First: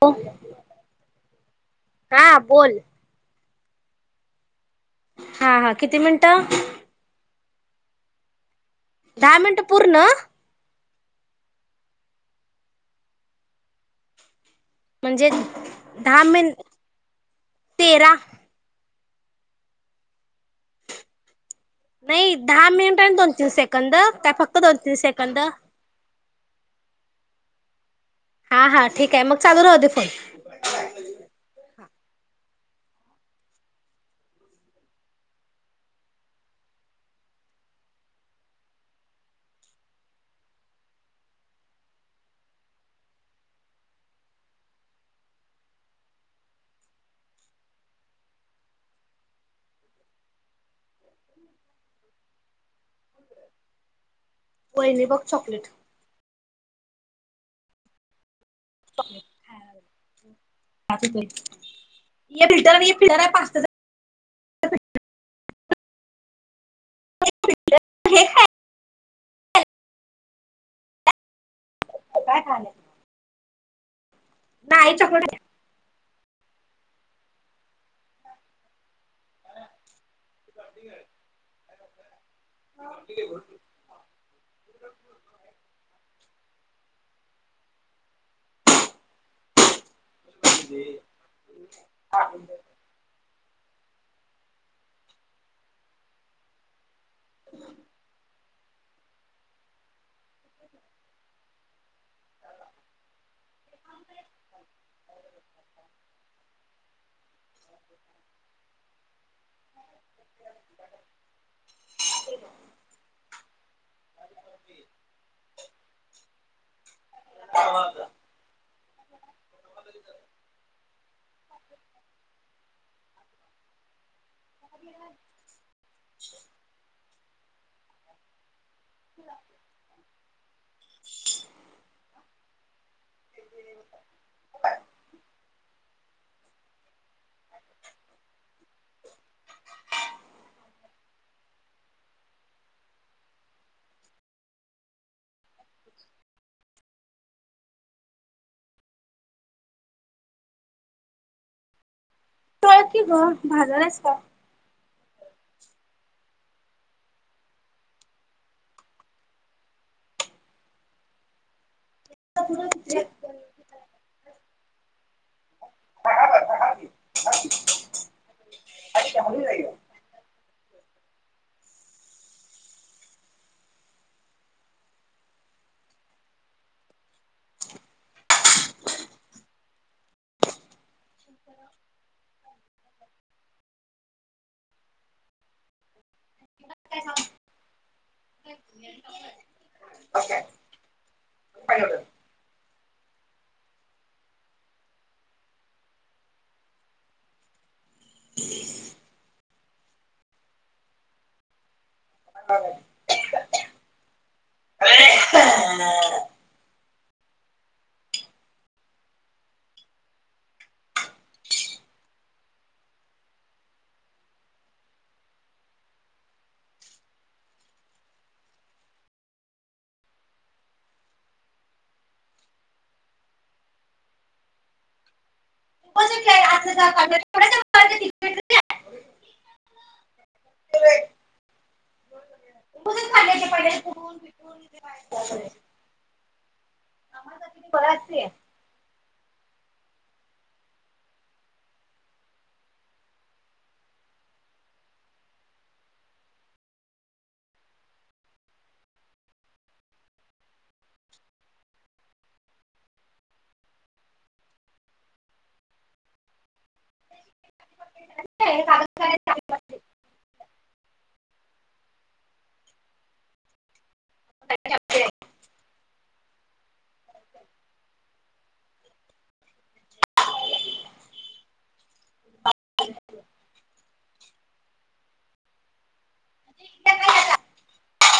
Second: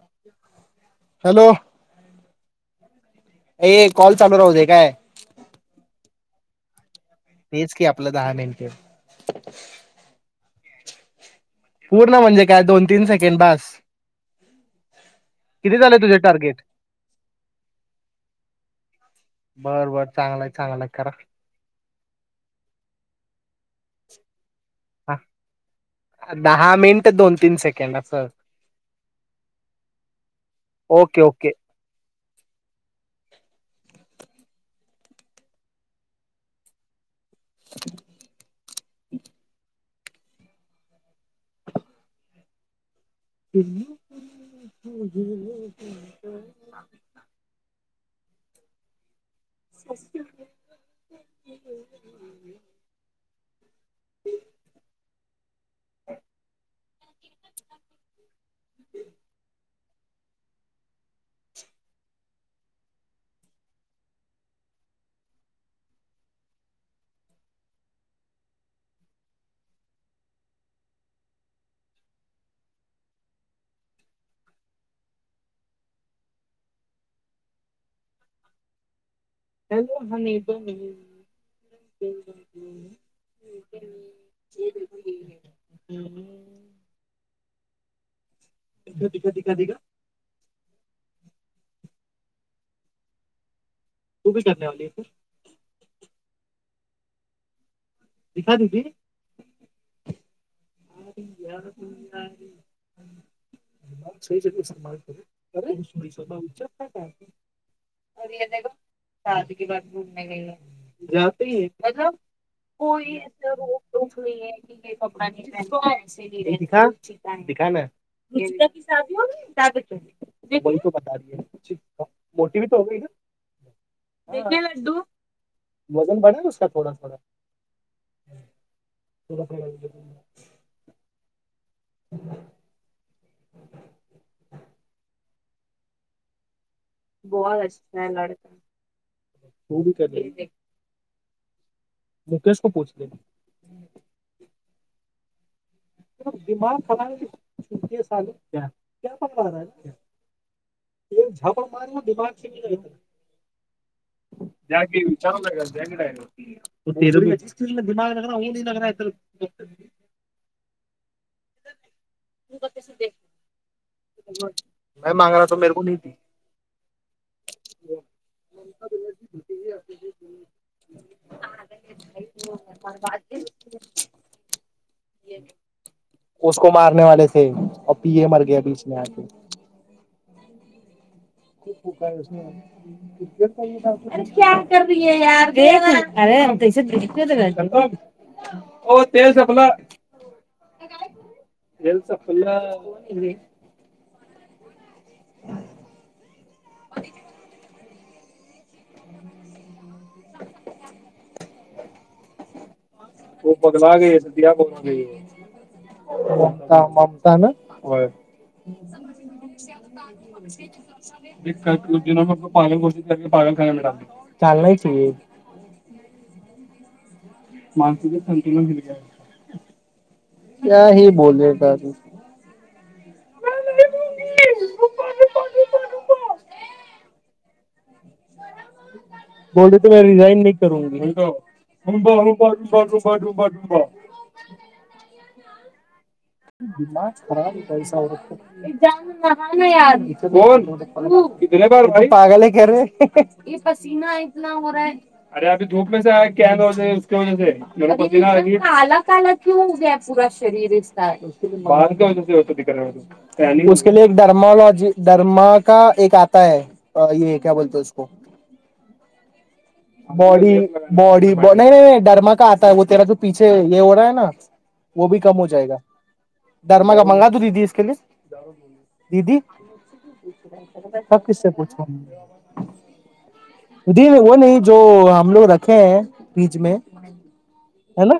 [unintelligible] Hello हा बोल ये कॉल चालू राहू दे. काय हा हा किती मिनट. तेच की आपल्या दहा मिनट. दहा मिनिट पूर्ण. पूर्ण म्हणजे काय दोन तीन सेकंड बास. म्हणजे किती झाले तुझे दहा मि टार्गेट तेरा. बर बर चांगलं आहे चांगलं आहे करा. नाही दहा मिनिट आहे दोन तीन सेकंद का फक्त. दोन तीन ह सेकंद दहा मिनिट दोन. तीन सेकंद. हा हा ठीक आहे मग चालू राहुदे फोन. ओके ओके ह्. [inaudible] वहिनी बघ चॉकलेट [inaudible] फिल्टर फिल्टर [unintelligible] [unintelligible] नाही चॉकलेट हाय. हॅलो. कधी कधी ग. [inaudible] [inaudible] [inaudible] दिखा ददी. [unintelligible] दुख नाहीय क कपड. [unintelligible] [inaudible] [unintelligible] मोठीी हो [inaudible] देखे लड्डू वजन बढ रहा है अस का थोडा थोडा. [inaudible] त [inaudible] [inaudible] [inaudible] [inaudible] बत अच्छा लका त [inaudible] मुकेश को पूछ. दिमाग खला सालू क्या पकड एक झगड मारला दिमाग [unintelligible] तळ की ग भाजल्यास का? दिम नगरा हली नगरा [inaudible] म मागणार मेरे को भी. उसको मारने वाले थे, अभी मर गया बीच में आके. [inaudible] हे अ ह [unintelligible] आगए. त बगला गय सधया बन गय. ता ना. एक ज म पागल खाने मी डाल चालकी. माणसचे संतुलन बिघडले क्या ही बोलेगा तू [unintelligible] बोल त म रिझाईन नाही करू. दिमा खराबैसा. ह यान बार पागल पसना इत हो अरे अ धूपे काला काला क हो प शरीर होतणाधून [unintelligible] क एक र्मलॉजी र्मा का एक आता ह य क्या बोलते उसको. बॉडी बॉडी नाही नाही डर्मा का आता व तेरा तो पिछे ये हो र ना वो भी कम हो जायग. दरमागा मंगा तू ददी के ददी सब किसा उदय वो नाही जो हम लो रखे है ब्रीच मे हे ना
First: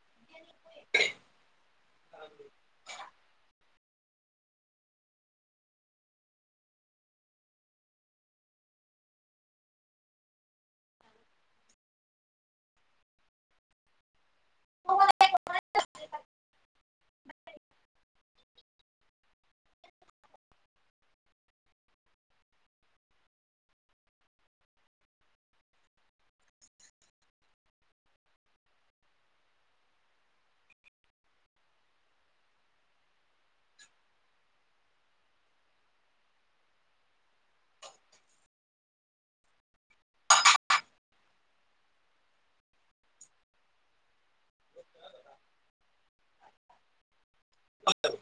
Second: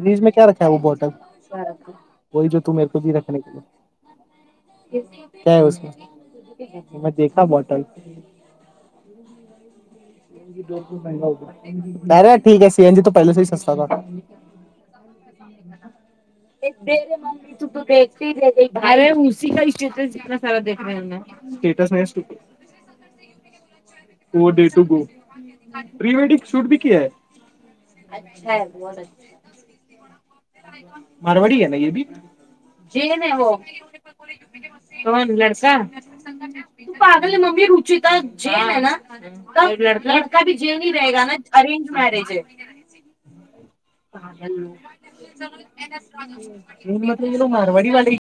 ब्रीच मे क रखा व बॉटल व ज तूमेरकी रख के काय हे उसमे मे देखा बॉटल. र ठीक आहे. सीएन जी त पहिले स सस्ता था रू अरे उ का्टटस स स्टटस टू गो प्र वेडिंग शूट भी कि मारवडी ह ना जण लका त पागल ममी रु जन ह ना लडका भी जेव ह रग ना अरेंज मॅरेज ह म मारवाडी